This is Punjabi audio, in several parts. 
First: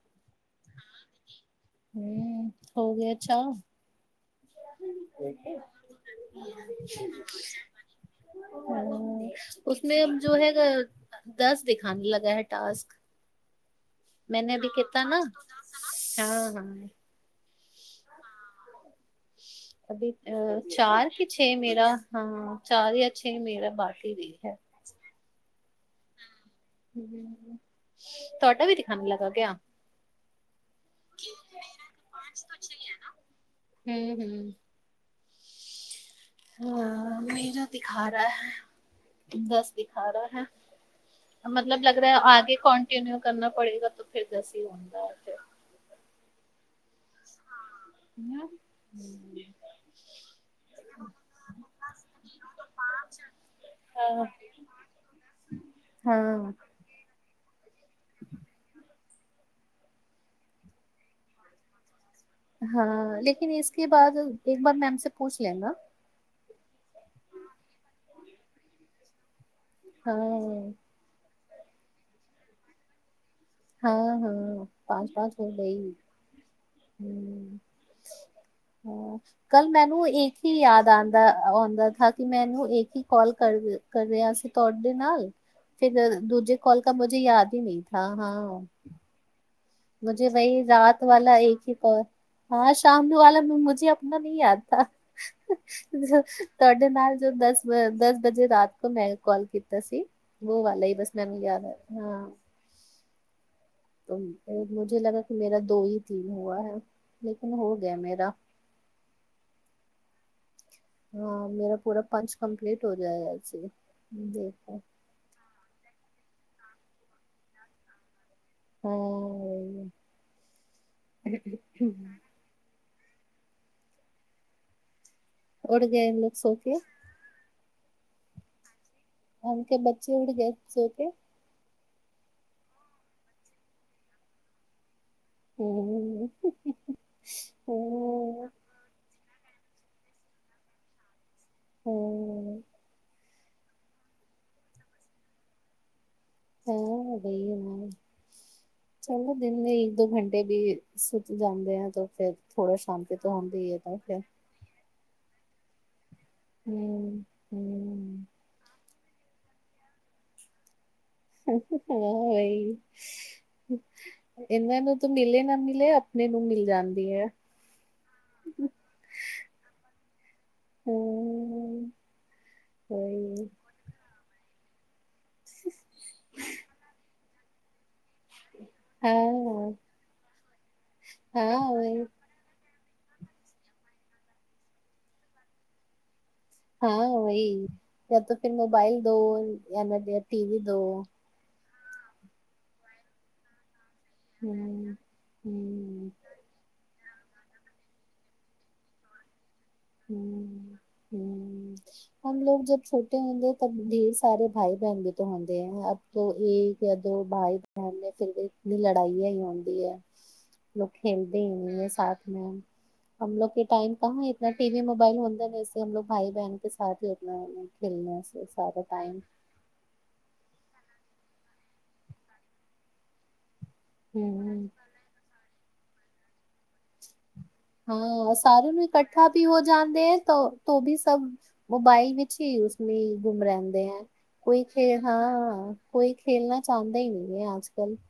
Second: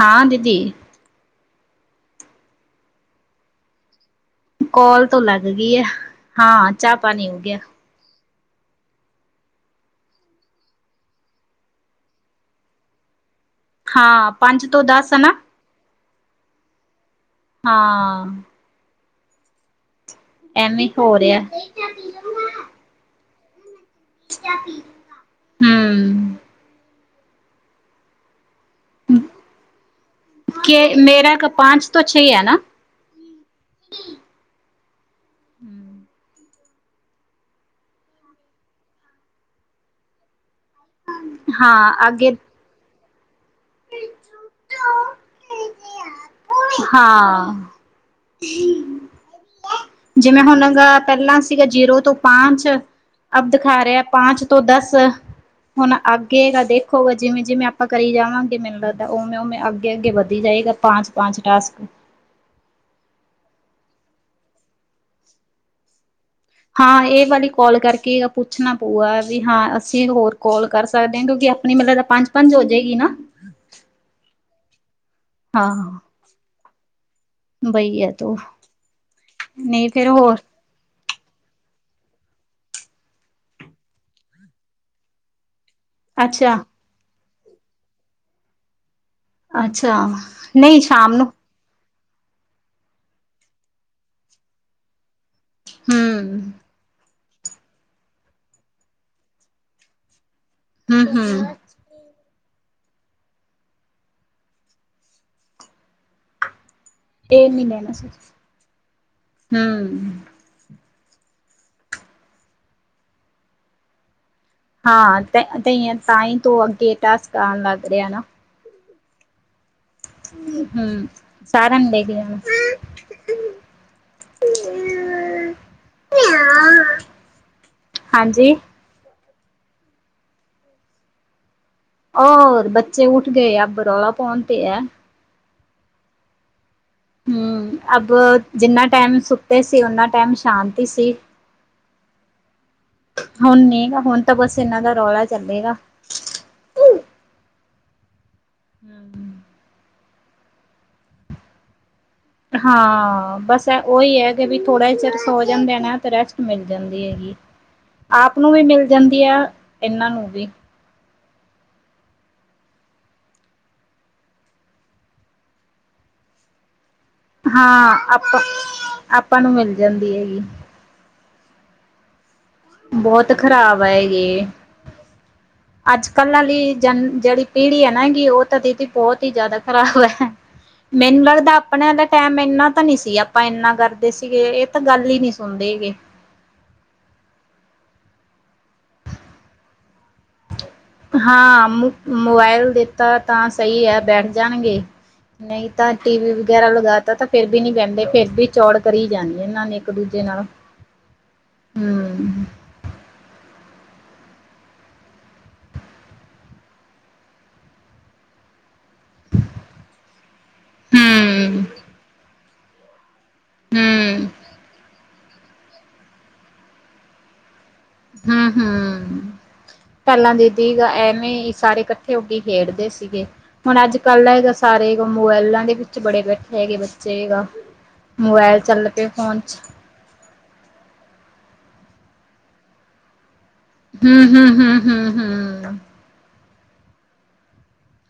ਹਾਂ ਦੀਦੀ। ਹੂੰ ਹੋ ਗਿਆ ਅੱਛਾ ਕਾਲ ਤੋਂ ਲੱਗ ਗਈ ਹੈ, ਹਾਂ ਚਾਹ ਪਾਨੀ ਹੋਗਿਆ। ਹੈਲੋ, ਉਸਮੇ ਜੋ ਹੈਗਾ। ਦਸ ਦਿਖਾਨੇ ਲਗਾ ਹੈ ਟਾਸਕ ਹਾਂ ਮੈਂਨੇ ਪੰਜ ਅਭੀ ਤੋਂ ਕੀਤਾ ਦਸ ਹੈ ਨਾ। ਟਾਸਕ ਦਾ ਨਾ ਹਾਂ-ਹਾਂ। ਹਾਂ। ਅ ਐਵੇਂ ਹੋ ਚਾਰ ਕਿ ਰਿਹਾ ਛੇ ਮੇਰਾ ਹਾਂ, ਚਾਰ ਜਾਂ ਛੇ ਮੇਰਾ ਬਾਕੀ ਵੀ ਹੈ ਹੂੰ ਤੁਹਾਡਾ ਵੀ ਦਿਖਾਣ ਲੱਗਾ ਗਿਆ? ਕਿ ਮੇਰਾ ਕ ਪਾਚ ਤੋਂ ਛੇ ਹੈ ਨਾ। ਹੂੰ-ਹੂੰ [inaudible] ਹਾਂ ਮੇ ਜੋ ਦਿਖਾ ਰਿਹਾ ਹੈ, ਬਸ ਦਿਖਾ ਰਿਹਾ ਹੈ। ਮਤਲਬ ਲੱਗ ਹਾਂ ਰਿਹਾ ਅੱਗੇ ਆਗੇ ਕੋਂਟੀਿਨਿਊ ਕਰਨਾ ਪੜੇਗਾ ਤਾਂ ਫਿਰ ਦਸ ਹੀ ਹੁੰਦਾ ਥੇ। ਹਾਂ ਜਿਵੇਂ ਹੁਣ ਪਹਿਲਾਂ ਸੀਗਾ ਜੀਰੋ ਤੋਂ ਪਾਂਚ ਅਬ ਦਿਖਾ ਰਿਹਾ ਪਾਜ ਤੋਂ ਦਸ, ਹੁਣ ਅਗੇਗਾ ਦੇਖ ਦੇਖੋ, ਜਿਵੇਂ-ਜਿਵੇਂ ਆਪਾਂ ਕਰੀ ਜਾਵਾਂਗੇ, ਮੈਨੂੰ ਲੱਗਦਾ ਉਵੇਂਵੇਂ ਅੱਗੇ-ਅੱਗੇ ਵਧੀ ਜਾਏਗਾ ਪਾਚ ਪਾਚ ਟਾਸਕ ਹਾਂ, ਲੇਕਿਨ ਇਸ ਕੇ ਬਾਅਦ ਇੱਕ ਬਾਰ ਮੈਮ ਪੁੂਛ ਲੇਨਾ। ਹਾਂ-ਹਾਂ ਇਹ ਵਾਲੀ ਕੋਲ ਕਰਕੇ ਪੁੱਛਣਾ ਪਊਗਾ, ਵੀ ਹਾਂ ਅਸੀਂ ਹੋਰ ਕਾਲ ਕਰ ਸਕਦੇ ਹਾਂ ਕਿਉਂਕਿ ਆਪਣੀ ਮਤਲਬ, ਤਾਂ ਪੰਜ-ਪੰਜ ਹੋ ਜਾਏਗੀ ਨਾ। ਹਾਂ-ਹਾਂ, ਪਾਂਚ-ਪਾਂਚ ਹੋ ਗਈ। ਹਾਂ ਹੂੰ, ਬਈਆ ਤੋ ਹਾਂ, ਕੱਲ ਨਹੀਂ ਮੈਨੂੰ ਫੇਰ ਇੱਕ ਹੋਰ ਹੀ ਯਾਦ ਦਾ ਆਉਂਦਾ ਕਿ, ਮੈਂ ਇਹਨੂੰ ਇੱਕ ਹੀ ਕਾਲ ਕਰ ਕਰ ਰਿਹਾ ਸੀ ਤੁਹਾਡੇ ਨਾਲ ਫਿਰ ਅੱਛਾ ਦੂਜੇ ਕਾਲ ਕਾ, ਮੁਝੇ ਯਾਦ ਹੀ ਨਹੀਂ ਥਾ ਹਾਂ। ਅੱਛਾ ਮੁਝੇ ਵਹੀ ਨਹੀਂ ਰਾਤ ਸ਼ਾਮ ਨੂੰ ਵਾਲਾ ਇੱਕ ਹੀ ਕਾਲ ਹਾਂ, ਸ਼ਾਮ ਵਾਲਾ ਮੁਝੇ ਆਪਣਾ ਨਹੀਂ ਯਾਦ ਥਾ ਹਮ ਤੁਹਾ ਦੇ ਨਾਲ ਜੋ ਦਸ-ਦਸ ਵਜੇ ਰਾਤ ਕੋ ਮੈਂ ਕਾਲ ਕੀਤਾ ਸੀ। ਬੋ ਵਾਲਾ ਹੀ ਹਮ ਬਸ ਮੈਨੁੰ ਵੀ ਹਮ ਯਾਦ ਹੈ ਹਾਂ। ਤੁਮ ਮੁਝੇ ਲਗਾ ਕਿ, ਮੇਰਾ ਦੋ ਹੀ ਤੀਨ ਹੁਆ ਹੈ। ਤੇਇਸ ਮਹੀਨੇ ਹੈ ਇਸ ਐਚ ਹੂੰ। ਹਾਂ ਮੇਰਾ ਪੂਰਾ ਪੰਚ, ਕੰਮਪਲੀਟ ਹੋ ਜਾਏੇ ਦੇਖੋ। ਹਾਂ, ਤੇ ਤਾਂਹੀ ਤੂੰ ਅੱਗੇ, ਟਾਸਕ ਆਣ ਲੱਗ ਰਿਹਾ ਨਾ। ਹੂੰ। ਹੂੰ, ਸਾਰਾ ਨੂੰ ਦੇੈ ਕੇ ਜਾਣਾ। ਹੂੰ। ਹਾਂਜੀ। ਉਨਕੇ ਕੇ ਬੱਚੇ ਉੱਠ ਗਏ ਸੋ ਕੇ? ਰੋਰ ਬੱਚੇ ਉੱਠ ਗਏ, ਅਬ ਰੌਲਾ ਪੋਨ ਤੇ ਈ ਐ। ਹੂੰ-ਹੂੰ। ਹੂੰ, ਅਬ ਜਿੰਨਾ ਟਾਈਮ ਸੁਤੇ ਸੀ, ਓਨਾ ਟਾਈਮ ਸ਼ਾਂਤੀ ਸੀ। ਹੂੰ। ਹੁਣ ਨੀ ਹੁਣ ਤਾਂ ਬਸ ਇਹਨਾਂ ਦਾ ਰੌਲਾ ਚੱਲੇਗਾ। ਸਹੀ ਐ ਗਈ ਹੋਣੀ ਏ ਚੱਲੋ। ਦਿਨੇ ਇੱਕ-ਦੋ ਘੰਟੇ ਵੀ ਸੁੱਤ ਜਾਂਦੇ ਆ ਤਾਂ ਫੇਰ ਹਾਂ, ਬਸ ਉਹੀ ਹੈ, ਕਿ ਵੀ ਥੋੜਾ ਚਿਰ ਸੋ ਜਾਂਦੇ ਨੇ ਨਾ ਰੈਸਟ ਮਿਲ ਜਾਂਦੀ ਹੈਗੀ, ਹਮ, ਆਪ ਨੂੰ ਵੀ ਮਿਲ ਜਾਂਦੀ ਹੈ, ਇਹਨਾਂ ਨੂੰ ਵੀ ਥੈਂਕਯੂ ਫੋਨ ਲਈ। ਇਹਨਾਂ ਨੂੰ ਤਾਂ ਮਿਲੇ ਨਾ ਮਿਲੇ ਆਪਣੇ ਨੂੰ ਮਿਲ ਜਾਂਦੀ ਹੈ। ਹਾਂ, ਆਪਾਂ- ਆਪਾਂ ਨੂੰ ਮਿਲ ਜਾਂਦੀ ਹੈਗੀ। ਹੂ ਹੂ ਹੂ ਬਹੁਤ ਖ਼ਰਾਬ ਹੈ ਯੇ, ਅੱਜ ਕੱਲ੍ਹ ਵਾਲੀ ਜਨ, ਜਿਹੜੀ ਪੀੜੀ ਹੈ ਨਾ ਕਿ ਉਹ ਤਾਂ ਦੀਤੀ ਬਹੁਤ ਹੀ ਜ਼ਿਆਦਾ ਖ਼ਰਾਬ ਹੈ, ਮੈਨੂੰ ਲੱਗਦਾ ਆਪਣੇ ਦਾ ਟਾਈਮ ਇੰਨਾ ਪਤਾਂ ਨੀ ਸੀ, ਆਪਾਂ ਇੰਨਾ ਕਰਦੇ ਸੀਗੇ, ਇਹ ਤਾਂ ਗੱਲ ਹੀ ਨਹੀਂ ਸੁਣਦੇ ਹੈਗੇ। ਹਾਂ, ਵਹੀ ਜਾਂ ਤਾਂ ਫਿਰ ਮੋਬਾਈਲ ਦੋ ਜਾਂ ਟਿ ਵੀ ਦੇਯੋ। ਹਾਂ, ਮੋਬਾਇਲ ਦੇਤਾ ਤਾਂ ਸਹੀ ਹੈ ਬੈਠ ਜਾਣਗੇ ਨਹੀਂ ਤਾਂ ਟੀ ਵੀ ਵਗੈਰਾ ਲਗਾ ਤਾ ਤਾਂ ਫਿਰ ਵੀ ਨੀ ਬਹਿੰਦੇ ਫਿਰਰ ਵੀ ਚੌੜ ਕਰੀ ਜਾਣੀ ਇਹਨਾਂ ਨੇ ਦੂਜੇ ਨਾਲ। ਹੂੰ-ਹੂੰ-ਹੂੰ, ਹਮ ਹੂੰ ਲੋਕ ਜਬ ਛੋਟੇ ਠੇ ਹੁੰਦੇ ਤਬ ਢੇਰ ਸਾਰੇ ਭਾਈ ਬਹਿਣ ਵੀ ਹੁੰਦੇ ਹੈ ਅਬ ਇੱਕ ਜਾਂ ਦੋ ਭਾਈ ਬਹਿਨ ਨੇ ਫਿਰ ਦੀ ਲੜਾਈ-ਵਿਆਈ ਹੋਨਦੀ ਹੈ, ਲੋਕ ਖੇਡਦੇ ਹੂੰ ਹੀ ਨੇ ਸਾਥ ਮੇ ਹਮ ਲੋਕ ਕੀ ਟਾਈਮ ਹੂੰ ਕਹਾ ਇਤ ਵੀ ਮੋਬਾਈਲ ਹੁੰਦਾ ਨ ਵੈਸੇ ਹਮ ਭਾਈ-ਬਹਿਨ ਕੇ ਸਾਥ ਹੀ ਖੇਲਨਾ ਹੂੰ ਸਾਰਾ ਟਾਈਮ। ਹੂੰ। ਪਹਿਲਾਂ ਦੀਦੀ ਐਵੇਂ ਹੀ ਸਾਰੇ ਇਕੱਠੇ ਹੋ ਕੇ ਖੇਡਦੇ ਸੀਗੇ ਹੁਣ ਅੱਜ-ਕੱਲ੍ਹ ਦਾ ਹੈਗਾ ਸਾਰੇ ਮੋਬਾਇਲਾਂ ਦੇ ਵਿੱਚ ਬੜੇ ਬੈਠੇ ਹੈਗੇ ਬੱਚੇ ਹੈਗਾ ਮੋਬਾਇਲ ਚੱਲ ਪਏ ਫੋਨ ਚ ਤੇ ਤੋਵੀ ਸਭ ਮੋਬਾਈਲ ਵਿੱਚ ਹੀ ਉਸਮੇ ਗੁੰਮ ਰਹਿੰਦੇ। ਹੂੰ ਹੂੰ ਕੋਈ ਹੂੰ ਖੇਲ ਹੂੰ ਹਾਂ, ਹੂੰ। ਕੋਈ ਖੇਲਣਾ ਚਾਹੁੰਦਾ ਹੀ ਨਹੀਂ ਹੈ, ਅੱਜ ਕੱਲ ਤੇ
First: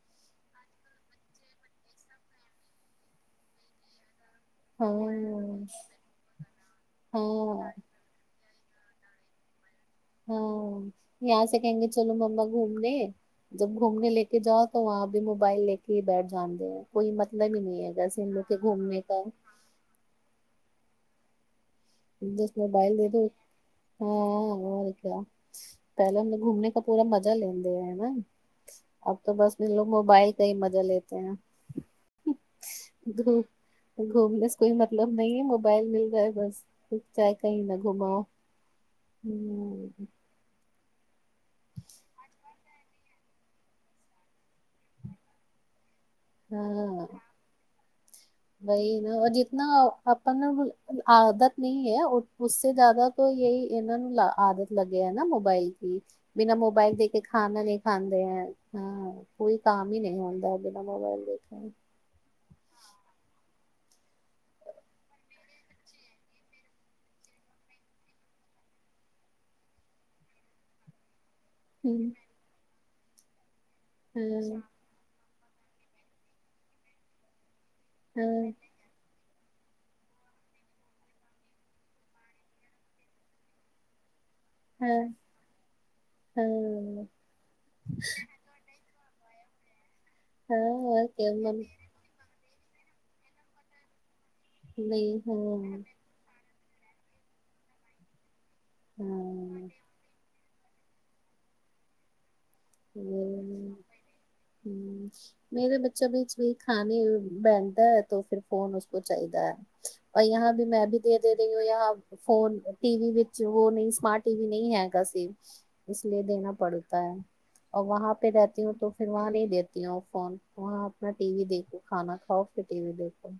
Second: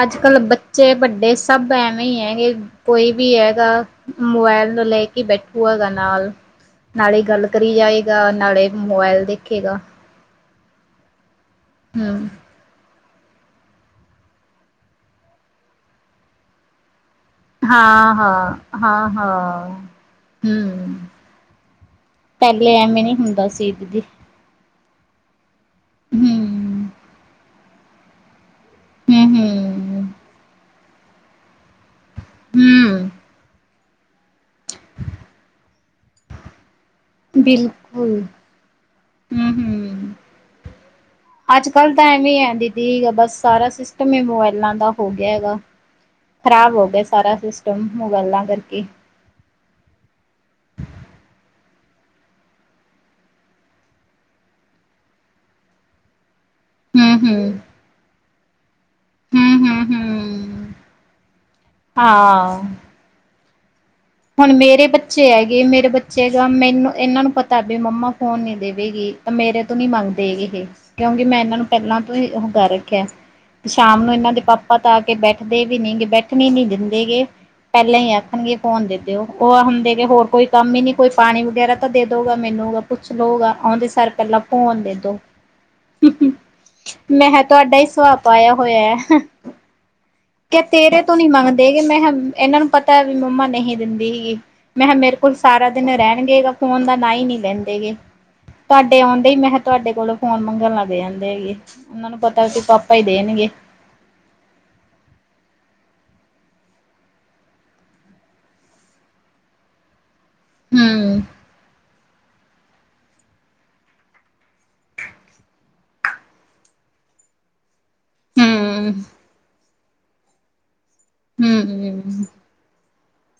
ਅੱਜ ਕੱਲ੍ਹ ਬੱਚੇ ਵੱਡੇ ਸਭ ਐਵੇਂ ਹੀ ਹੈ, ਕਿ ਕੋਈ ਵੀ ਹੈਗਾ ਮੋਬਾਇਲ ਅਨੂ ਲੈ ਕੇ ਬੈਠੂਗਾ ਗ ਨਾਲ, ਨਾਲੇ ਗੱਲ ਕਰੀ ਜਾਏ ਦਾ, ਨਾਲੇ ਮੋਬਾਇਲ ਦੇਖੇਗਾ। ਹਾਂ, ਯਹਾਂ ਸੇ ਕਹੇਂਗੇ ਚਲੋ ਹੂੰ। ਮਮਾ। ਘੁੰਮਣੇੇ, ਜਬ ਘੁੰਮੇਨੇ ਲੇ ਕੇ ਜਾਓ, ਤੋ ਵਹਾਂ ਭੀ ਮੋਬਾਈਲ ਲੇ ਕੇ ਹੀ ਬੈਠ ਜਾਣਦੇ ਹੈ। ਕੋਈ ਮਤਲਬ ਹੀ ਨਹੀਂ ਹੈਗਾ ਹਾਂ ਸੀ, ਇਨ ਲੋਗੋ ਹਾਂ ਕੇ ਘੁੰਮਨੇ ਕਾ। ਹੂ ਬਮ ਬਾਈਲ ਦੇ ਦੋ, ਹਾਂ ਹੋਰ ਕਯਾ। ਪਹਿਲਾਂ ਹਮੇ ਘੁੰਮਣੇ ਕਾ ਹੂੰ। ਪੂਰਾ ਮਜ਼ਾ ਲੇਨੇ ਦੇ, ਹੈਨਾ ਅਬ ਤੋ ਬਸ ਯੇ ਲੋਗ ਹੂੰ-ਹੂੰ, ਮੋਬਾਈਲ ਕਾ ਹੀ ਮਜ਼ਾ ਲੇਤੇ ਹੈਂ। ਹੂੰ, ਘੁੰਮਨ ਵਾਸਤੇ ਕੋਈ ਮਤਲਬ ਨਹੀਂ ਐ, ਮੋਬਾਈਲ ਮਿਲ ਜਾਏ ਬਸ। ਬਿਲਕੁਲ ਹੂ ਹੂ ਅੱਜ ਕੱਲ ਟਾਈਮ ਨੀ ਹੈ, ਦੀਦੀ ਬਸ ਸਾਰਾ ਸਿਸਟਮ ਸਿਸਟਮ ਈ ਮੋਬਾਇਲਾਂ ਦਾ ਹੋ ਗਿਆ ਹੈਗਾ, ਖ਼ਰਾਬ ਹੋ ਗਿਆ ਸਾਰਾ ਸਿਸਟਮ, ਮੋਬਾਇਲਾਂ ਦਾ ਵਹੀ ਨਾ, ਜਿਤਨਾ ਆਪਾਂ ਨਾ ਹੁਣ ਆਦਤ ਨਹੀਂ ਹੈ, ਉਸ ਸੇ ਜ਼ਿਆਦਾ ਇਹੀ ਇਹਨਾਂ ਨੂੰ ਆਦਤ ਲੱਗ ਆ ਨਾ, ਮੋਬਾਈਲ ਦੀ, ਬਿਨਾਂ ਮੋਬਾਈਲ ਮੋਬਾਈਲ ਦੇਖ ਕੇ ਹੂੰ-ਹੂੰ, ਖਾਣਾ ਨਹੀਂ ਖਾਂਦੇ ਹੈ, ਹਾਂ। ਕੋਈ ਹੂੰ-ਹੂੰ, ਕੰਮ ਹੀ ਨਹੀਂ ਹੁੰਦਾ ਐ, ਬਿਨਾਂ ਮੋਬਾਇਲ ਦੇਖਣ ਆ ਆ ਹੁਣ ਮੇਰੇ ਬੱਚੇ ਹੈਗੇ, ਮੇਰੇ ਬੱਚੇ ਹੈਗਾ, ਮੈਨੂੰ, ਇਹਨਾਂ ਨੂੰ ਪਤਾ ਵੀ ਮੰਮਾ ਫੋਨ ਨੀ ਦੇਵੇਗੀ। ਮੇਰੇ ਤੋਂ ਨੀ ਮੰਗਦੇ ਇਹ, ਕਿਉਂਕਿ ਮੈਂ ਇਹਨਾਂ ਨੂੰ ਪਹਿਲਾਂ ਤੋਂ ਹੀ ਉਹ ਡਰ ਰੱਖਿਆ, ਤੇ ਸ਼ਾਮ ਨੂੰ ਇਹਨਾਂ ਦੇ ਪਾਪਾ ਆ ਕੇ ਬੈਠਦੇ ਵੀ ਨਹੀਂ ਗ ਬੈਠਣੇ ਹੀ ਨਹੀਂ ਦਿੰਦੇ ਹੈਗੇ, ਪਹਿਲਾਂ ਹੀ ਆਖਣਗੇ। ਫੋਨ ਦੇ ਦਿਓ, ਉਹ ਹੁਣ ਦੇ ਹੋਰ ਕੋਈ ਕੰਮ ਹੀ ਨੀ, ਕੋਈ ਪਾਣੀ ਵਗੈਰਾ ਤਾਂ ਦੇ ਦੋਗਾ ਮੈਨੂੰ ਕੁੱਛ ਲੋਕ ਆਉਂਦੇ ਸਾਰ ਪਹਿਲਾਂ ਫੋਨ ਦੇ ਦੋ, ਮੈਂ ਕਿਹਾ ਤੁਹਾਡਾ ਹੀ ਸੁਭਾਅ ਪਾਇਆ ਹੋਇਆ। ਕੇ ਤੇਰੇ ਤੋਂ ਨੀ ਮੰਗਦੇ ਹੈਗੇ, ਮੈਂ ਕਿਹਾ ਇਹਨਾਂ ਨੂੰ ਪਤਾ ਵੀ ਮੰਮਾ ਨਹੀਂ ਦਿੰਦੀ ਹੈਗੀ। ਮੈਂ ਕਿਹਾ, ਮੇਰੇ ਕੋਲ ਸਾਰਾ ਦਿਨ ਰਹਿ ਸਾਡੇ ਅਗੇ ਫੋਨ ਦਾ ਨਾਂ ਹੀ ਨਹੀਂ ਲੈਂਦੇ ਹੈਗੇ, ਤੁਹਾਡੇ ਆਉਂਦੇ ਹੀ, ਮੈਂ ਕਿਹਾ ਤੁਹਾਡੇ ਕੋਲੋਂ ਫੋਨ ਮੰਗਣ ਲੱਗ ਦੇ ਆਂਦੇ ਹੈਗੇ, ਉਹਨਾਂ ਨੂੰ ਪਤਾ ਕਿ ਪਾਪ ਹੂ ਹੂ, ਹੂ ਹੂ ਮੇਰੇ ਬੱਚਾ ਵਿੱਚ ਵੀ ਖਾਣੇ ਬੈਹਦਾ ਹੈ, ਫਿਰ ਫੋਨ ਉਸ ਕੋ ਚਾਹੀਦਾ ਹੈ। ਔਰ ਯਹਾਂ ਭੀ, ਮੈਂ ਭੀ ਹੂੰ ਦੇਖ ਔ ਦੇਖ ਲੋ ਜਾਂ ਫੋਨ, ਟੀਵੀ ਵਿੱਚ ਔ ਨਹੀਂ, ਸਮਾਰਟ ਟੀਵੀ ਨਹੀਂ ਹੈਗਾ ਸੀ। ਇਸ ਲਿਏ ਦੇਣਾ ਪੜਤਾ ਹੈ ਔਰ ਵਹਾਂ ਪੇ ਜਾਤੀ ਹੂੰ ਤੋ ਫਿਰ ਵਹਾਂ ਨਹੀਂ ਦੇਤੀ ਹੂੰ ਫੋਨ। ਵਹਾਂ ਆਪਣਾ ਟੀਵੀ ਦੇਖੋ ਖਾਣਾ ਹੂੰ ਖਾਓ ਫਿਰ ਟੀਵੀ ਦੇਖੋ।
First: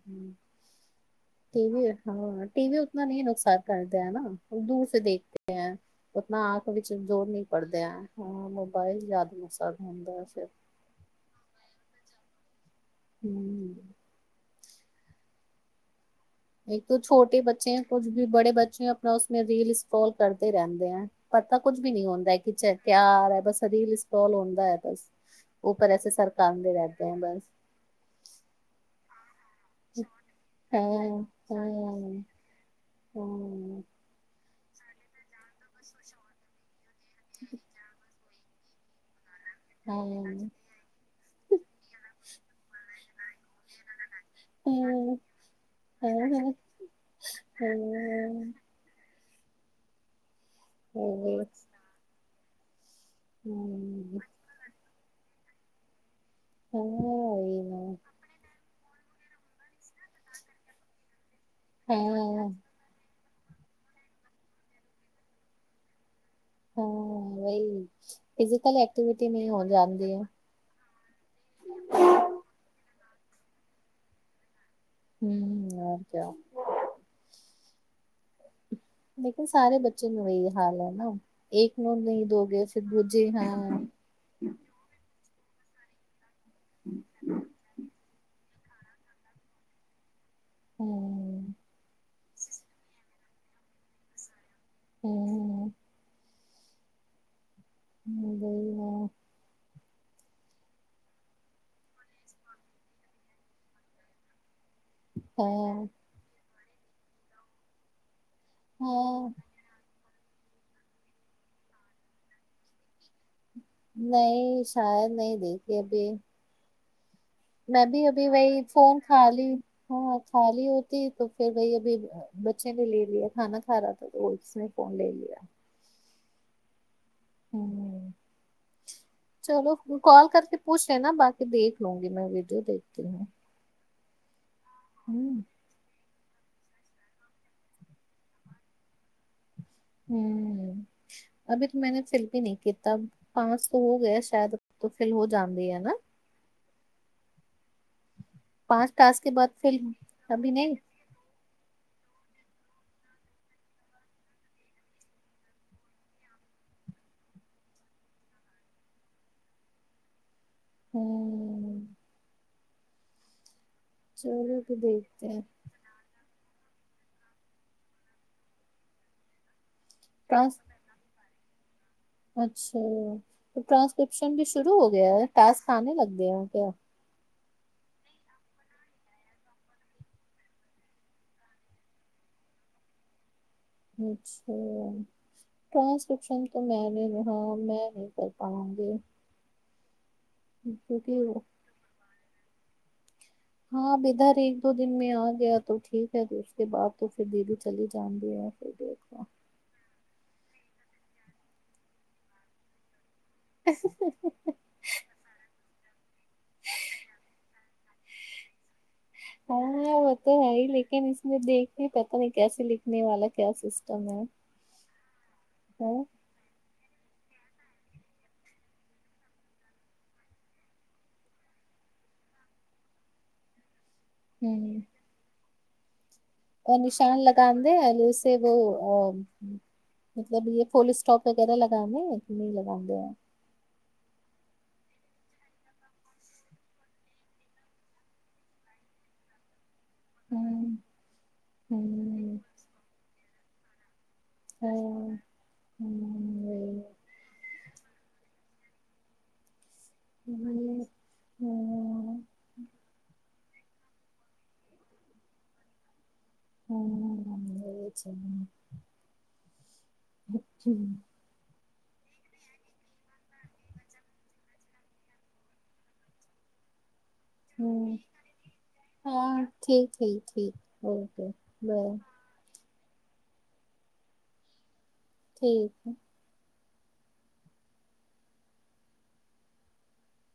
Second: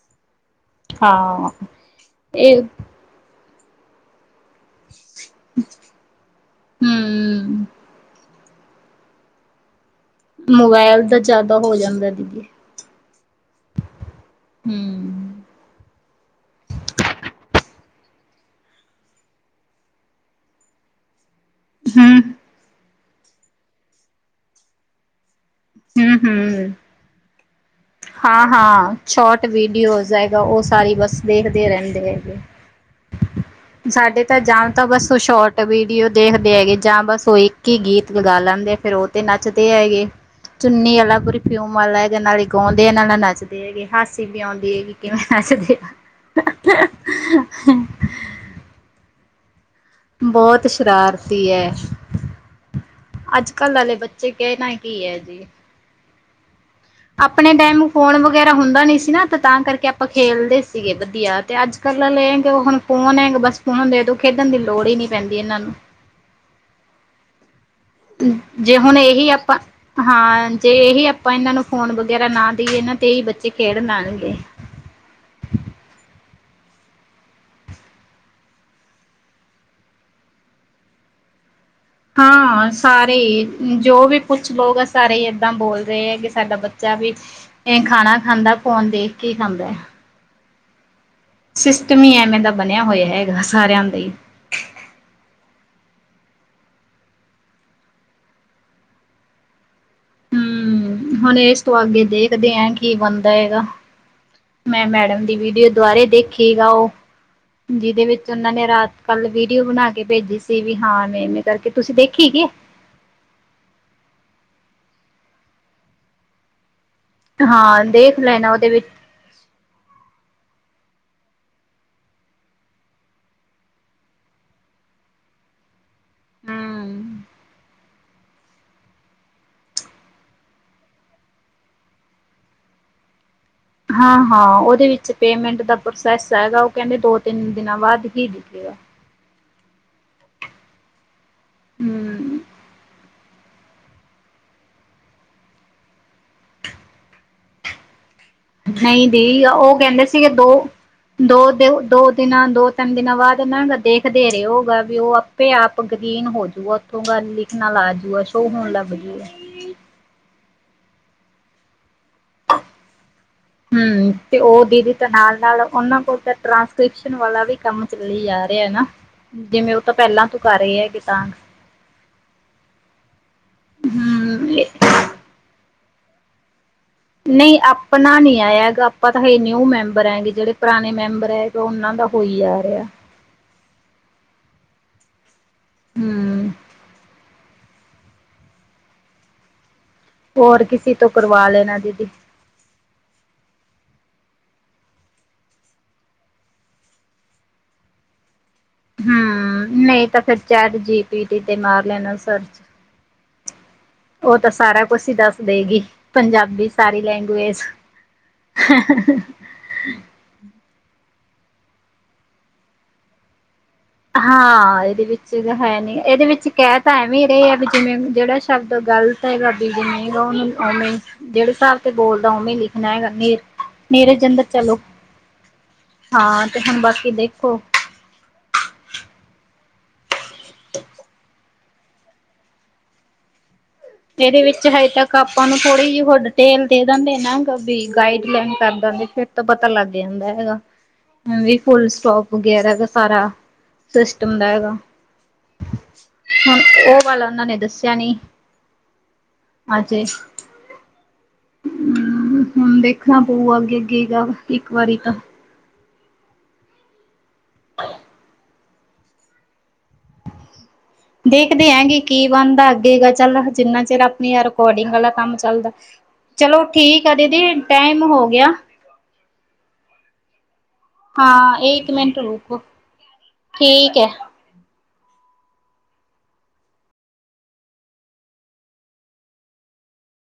ਹਾਂ ਟੀਵੀ ਹਾਂ ਇਹ ਟੀਵੀ ਉਤਨਾ ਨਹੀਂ ਨੁਕਸਾਨ ਕਰਦੇ ਹੈ ਨਾ। ਦੂਰ ਸ ਦੇਖਤੇ ਹੈ ਉਤਨਾ ਆਂਖ ਵਿੱਚ ਜ਼ੋਰ ਨੀ ਹੂੰ। ਪੜਦੇ ਹੈ। ਮੋਬਾਈਲ ਚ ਯਾਦ ਨੂੰ ਸਬ ਹੁੰਦਾ ਐ। ਮੋਬਾਇਲ ਦਾ ਜ਼ਿਆਦਾ ਹੋ ਜਾਂਦਾ ਦੀਦੀ। ਹੂ ਹੂ ਇੱਕ ਤੋਂ ਛੋਟੇ ਬੱਚੇ ਹੈਂ, ਕੁਝ ਵੀ ਬੜੇ ਬੱਚੇ ਆਪਣਾ ਉਸ ਮੇਂ ਰੀਲ ਸਕਰੋਲ ਕਰਦੇ ਰਹਿੰਦੇ ਹੈ। ਪਤਾ ਕੁੱਝ ਵੀ ਨਹੀਂ ਹੂੰ। ਹੁੰਦਾ, ਕਿ ਪਿਆਰ ਹੈ, ਬਸ ਰੀਲ ਸਕ੍ਰਾਲ ਹੁੰਦਾ ਹੈ, ਬਸ। ਉਪਰ ਐਸੇ ਹੂੰ ਸਰਕਾਂਦੇ ਹੂੰ। ਰਹਿਤੇ ਹੈ ਬਸ। ਹਾਂ ਹਾਂ ਸ਼ੋਟ ਵੀਡੀਓਜ਼ ਹੈਗਾ, ਉਹ ਸਾਰੀ ਬੱਸ ਵੇਖਦੇ ਰਹਿੰਦੇ ਹੈਗੇ। ਸਾਡੇ ਤੇ ਜਾਂ ਤਾਂ ਬਸ ਉਹ ਸ਼ੋਰਟ ਵੀਡੀਓ ਦੇਖਦੇ ਹੈਗੇ ਜਾਂ ਬਸ ਉਹ ਇੱਕ ਹੀ ਗੀਤ ਲਗਾ ਲੈਂਦੇ ਫੇਰ ਉਹ। ਤੇ ਨੱਚਦੇ ਹੈਗੇ ਚੁੰਨੀ ਵਾਲਾ ਪਰਫਿਊਮ ਵਾਲਾ ਹੈਗਾ ਨਾਲ ਆਂਦਯਾ ਨਾਲ ਨੱਚਦੇ ਹੈਗੇ ਹਾਸੀ ਵੀ ਆਉਂਦੀ ਹੈਗੀ ਕਿਵੇਂ ਨੱਚਦੇ ਆ। [unintelligible] ਬਹੁਤ ਸ਼ਰਾਰਤੀ ਹੈ ਅੱਜ ਕੱਲ੍ਹ ਵਾਲੇ ਬੱਚੇ ਕਹਿਨਾ ਕੀ ਹੈ ਜੀ। [unintelligible] ਆਪਣੇ ਟਾਈਮ ਫੋਨ ਵਗੈਰਾ ਹੁੰਦਾ ਨੀ ਸੀ ਨਾ ਤੇ ਤਾਂ ਕਰਕੇ ਆਪਾਂ ਖੇਲਦੇ ਸੀਗੇ ਵਧੀਆ। ਤੇ ਅੱਜ ਕੱਲ੍ਹ ਆਲੇ ਇਹ ਹੈ ਹੁਣ ਫੋਨ ਹੈ ਬਸ ਫੋਨ ਦੇਦੋ ਖੇਡਣ ਦੀ ਲੋੜ ਹੀ ਨਹੀਂ ਪੈਂਦੀ ਇਹਨਾਂ ਨੂੰ। [unintelligible] ਜੇ ਹੁਣ ਇਹੀ ਆਪਾਂ ਹਾਂ ਜੇ ਇਹੀ ਆ ਆਪਾਂ ਇਹਨਾਂ ਨੂੰ ਫੋਨ ਵਗੈਰਾ ਨਾ ਦੇਈਏ ਨਾ ਤੇ ਏਹੀ ਬੱਚੇ ਖੇਡ ਲੈਣਗੇ। [unintelligible] ਲੇਕਿਨ ਸਾਰੇ ਬੱਚੇ ਨੂੰ ਇਹੀ ਹਾਲ ਹੈ ਨਾ। ਇੱਕ ਨੂੰ ਨਹੀਂ ਦੋਗੇ ਹਾਂ ਫਿਰ ਸਾਰੇ ਦੂਜੇ ਨਾ ਜੋ ਵੀ ਕੁਛ ਲੋਕ ਆ ਸਾਰੇ ਹੀ ਇੱਦਾਂ ਬੋਲਦੇ ਹੈ ਕਿ ਸਾਡਾ ਬੱਚਾ ਵੀ ਇਹ ਖਾਣਾ ਖਾਂਦਾ ਫੋਨ ਦੇਖ ਕੇ। ਕੀ ਖਾਂਦਾ? [inaudible] ਸਿਸਟਮ ਹੀ ਐਵੇਂ ਦਾ ਬਣਿਆ ਹੋਯਾ ਹੈਗਾ ਸਾਰਿਆਂ ਦਾ ਈ। [inaudible] [inaudible] ਹੂੰ ਹੁਣ ਇਸ ਤੋਂ ਅੱਗੇ ਦੇਖਦੇ ਆ ਕੀ ਬਣਦਾ ਹੈਗਾ? ਮੈਂ ਮੈਡਮ ਦੀ ਵੀਡੀਓ ਦੁਬਾਰੇ ਦੇਖੇਗਾ ਉਹ। ਜਿਦੇ ਵਿੱਚ ਉਹਨਾਂ ਨੇ ਰਾਤ ਕੱਲ ਵੀਡੀਓ ਬਣਾ ਕੇ ਭੇਜੀ ਸੀਗੀ ਹਾਂ ਏਵੇਂ ਕਰਕੇ ਤੁਸੀਂ ਦੇਖੀ ਕੇ? ਨਹੀਂ ਸ਼ਾਇਦ ਨਹੀਂ ਦੇਖੀ ਅਭੀ। [unintelligible] ਹਾਂ ਦੇਖ ਬੱਚੇ ਲੈਣਾ ਉਹਦੇ ਵਿੱਚ ਨੇ ਲੇ ਲਿਆ ਖਾਣਾ ਖਾ ਰਹਾ ਥਾ ਉਸਨੇ ਫੌਨ ਲੇ ਲਿਆ। ਹਮ [inaudible] ਚਲੋ ਕਾਲ ਕਰਕੇ ਪੂਛ ਲੇਨਾ ਬਾਕੀ ਦੇਖ ਲੂੰਗੀ ਮੈਂ ਵੀਡੀਓ ਦੇਖਤੀ ਹੂੰ। ਹਾਂ ਹਾਂ ਉਹਦੇ ਵਿੱਚ ਪੇਮੈਂਟ ਦਾ। ਪ੍ਰੋਸੈਸ ਹੈਗਾ ਉਹ ਕਹਿੰਦੇ ਦੋ ਤਿੰਨ ਦਿਨਾਂ ਬਾਅਦ ਹੀ ਦਿਖੇਗਾ। ਹਮ ਅਭੀ ਤੋ ਮੈਨੇ ਫਿੱਲ ਹਮ ਵੀ ਨਹੀਂ ਕੀਤਾ। [unintelligible] ਨਹੀਂ ਨਹੀਂ ਉਹ ਕਹਿੰਦੇ ਸੀਗੇ ਦੋ, ਦੋ ਦਿੳ ਦੋ ਦਿਨਾਂ ਦੋ -ਤਿੰਨ ਦਿਨਾਂ ਬਾਅਦ ਇਹਨਾਂ ਦੇਖਦੇ ਰਹੇ ਹੋ ਵੀ ਉਹ ਇਹ ਆਪ ਗਰੀਨ ਹੋਜੂਗਾ ਉੱਥੋਂ ਗੱਲ ਲਿਖਣਾ ਆਜੂਗਾ ਸ਼ੋਅ ਹੋਣ ਲੱਗ ਜਾਉਗਾ। ਹਮ ਹਮ ਤੇ ਉਹ ਦੀਦੀ ਤਾਂ ਨਾਲ -ਨਾਲ। ਉਹਨਾਂ ਕੋਲ ਤਾਂ ਟ੍ਰਾਂਸਕ੍ਰਿਪਸ਼ਨ ਵਾਲਾ ਵੀ ਕੰਮ ਚੱਲੀ ਜਾ ਰਿਹਾ ਨਾ ਜਿਵੇਂ ਤਾਂ ਪਹਿਲਾਂ ਤੂੰ ਕਰ ਰਹੇ ਹੈ ਕਿ ਤਾਂਗ ਅੱਛਾ ਟ੍ਰਾਂਸਕ੍ਰਿਪਸ਼ਨ ਵੀ ਹਮ ਸ਼ੁਰੂ ਹੋ ਗਿਆ ਹੈ ਟਾਸ੍ਕ ਆਨੇ ਲੱਗ ਗਏ ਹੈ ਕਯਾ? ਨਹੀਂ ਆਪਣਾ ਨੀ ਆਯਾ ਹੈਗਾ ਆਪਾਂ ਤਾਂ ਹਜੇ ਨਿਊ ਮੈਂਬਰ ਹੈਗੇ ਜਿਹੜੇ ਪੁਰਾਣੇ ਮੈਂਬਰ ਹੈ ਉਨਾਂ ਦਾ ਹੋਈ ਆ ਰਿਹਾ। ਅੱਛਾ। ਟ੍ਰਾਂਸਕ੍ਰਿਪਸ਼ਨ ਹਮ ਤੋਂ ਮੈਂ ਲੇਲੁ। ਹਾਂ ਮੈਂ ਨਹੀਂ ਕਰ ਪਾਊਂਗੀ। ਹੋਰ ਕਿਸੇ ਤੋਂ ਕਰਵਾ ਲੈਣਾ ਦੀਦੀ। ਹਾਂ [unintelligible] ਇੱਕ ਦੋ ਦਿਨ ਮੈਂ ਆ ਗਿਆ ਤੋ ਠੀਕ ਹੈ ਉਸਕੇ ਬਾਅਦ ਫਿਰ ਦੀਦੀ ਚਲੀ ਜਾਊਂਗੀ ਯਾਰ। ਹਮ ਨਹੀਂ ਤਾਂ ਫੇਰ ਚੈਟ ਜੀ ਪੀ ਟੀ ਤੇ ਮਾਰ ਲੈਣਾ ਸਰਚ। [unintelligible] ਉਹ ਤਾਂ ਸਾਰਾ ਕੁਛ ਹੀ ਦੱਸ ਦੇਗੀ। ਪੰਜਾਬੀ ਸਾਰੀ ਲੈਂਗਵੇਜ। ਹਾਂ ਉਹ ਤਾਂ ਹੈ ਹੀ ਲੇਕਿਨ ਇਸਮੇਂ ਦੇਖ ਕੇ ਪਤਾ ਨਹੀਂ ਕੈਸੇ ਲਿਖਣੇ ਵਾਲਾ ਕਿਆ ਸੀ ਹਾਂ ਇਹਦੇ ਵਿੱਚ ਤਾਂ ਹੈ ਨੀ ਇਹਦੇ ਵਿੱਚ ਕਹਿ ਭੈਵੇਂ ਰਹੇ ਆ ਵੀ ਜਿਵੇਂ ਜਿਹੜਾ ਸ਼ਬਦ ਗਲਤ ਹੈਗਾ ਬੀ ਜਿਵੇਂ ਉਹ ਉਵੇਂ ਜਿਹੜੇ ਹਿਸਾਬ ਤੇ ਬੋਲਦਾ ਉਹਵੇਂ ਲਿਖਣਾ ਹੈਗਾ ਹਨੇਰ ਨੇਰੇ ਜਦਰ ਚਲੋ ਹਾਂ ਤੇ ਉਹ ਹੁਣ ਬਾਕੀ ਨਿਸ਼ਾਨ ਦੇਖੋ ਲਗਾਉਂਦੇ ਮਤਲਬ ਯ ਫੁਲ ਸਟੋਪ ਵਗੈਰਾ ਲਗਾਣੇ ਕਿ ਨਹੀਂ ਲਗਾਦੇ ਇਹਦੇ ਵਿੱਚ ਹਜੇ ਤੱਕ ਆਪਾਂ ਨੂੰ ਥੋੜ੍ਹੀ ਜਿਹੀ ਹੋ ਡਿਟੇਲ ਦੇ ਦਿੰਦੇ ਨਾ ਵੀ ਗਾਈਡ ਲਈਨ ਕਰ ਦਿੰਦੇ ਫਿਰ ਤਾਂ ਪਤਾ ਲੱਗ ਜਾਂਦਾ ਹੈਗਾ, ਵੀ ਫੁਲ ਸਟੋਪ ਵਗੈਰਾਗਾ ਸਾਰਾ ਸਿਸਟਮ ਦਾ ਹੈਗਾ, ਹੁਣ ਉਹ ਵਾਲਾ ਉਹਨਾਂ ਨੇ ਦੱਸਿਆ ਨੀ ਹਾਂਜੀ ਹ ਹਮ ਹੁਣ ਦੇਖਣਾ ਪਊ ਅੱਗੇ ਅੱਗੇਗਾ ਵਾ ਇੱਕ ਵਾਰੀ ਤਾਂ ਹਮ ਚ ਅੱਛਾ ਦੇਖਦੇ ਅੱਗੇ ਕੀ ਬਣਦਾ ਅੱਗੇ ਗ ਚੱਲ ਜਿੰਨਾ ਚਿਰ ਆਪਣੀ ਰਿਕੋਡਿੰਗ ਵਾਲਾ ਕੰਮ ਚੱਲਦਾ ਚਲੋ ਠੀਕ ਆ ਦੀਦੀ ਟਾਈਮ ਹੋ ਗਿਆ ਹਾਂ ਠੀਕ- ਠੀਕ -ਠੀਕ। ਹਾਂ ਇੱਕ ਮਿੰਟ ਰੁਕੋ ਠੀਕ ਹੈ ਠੀਕ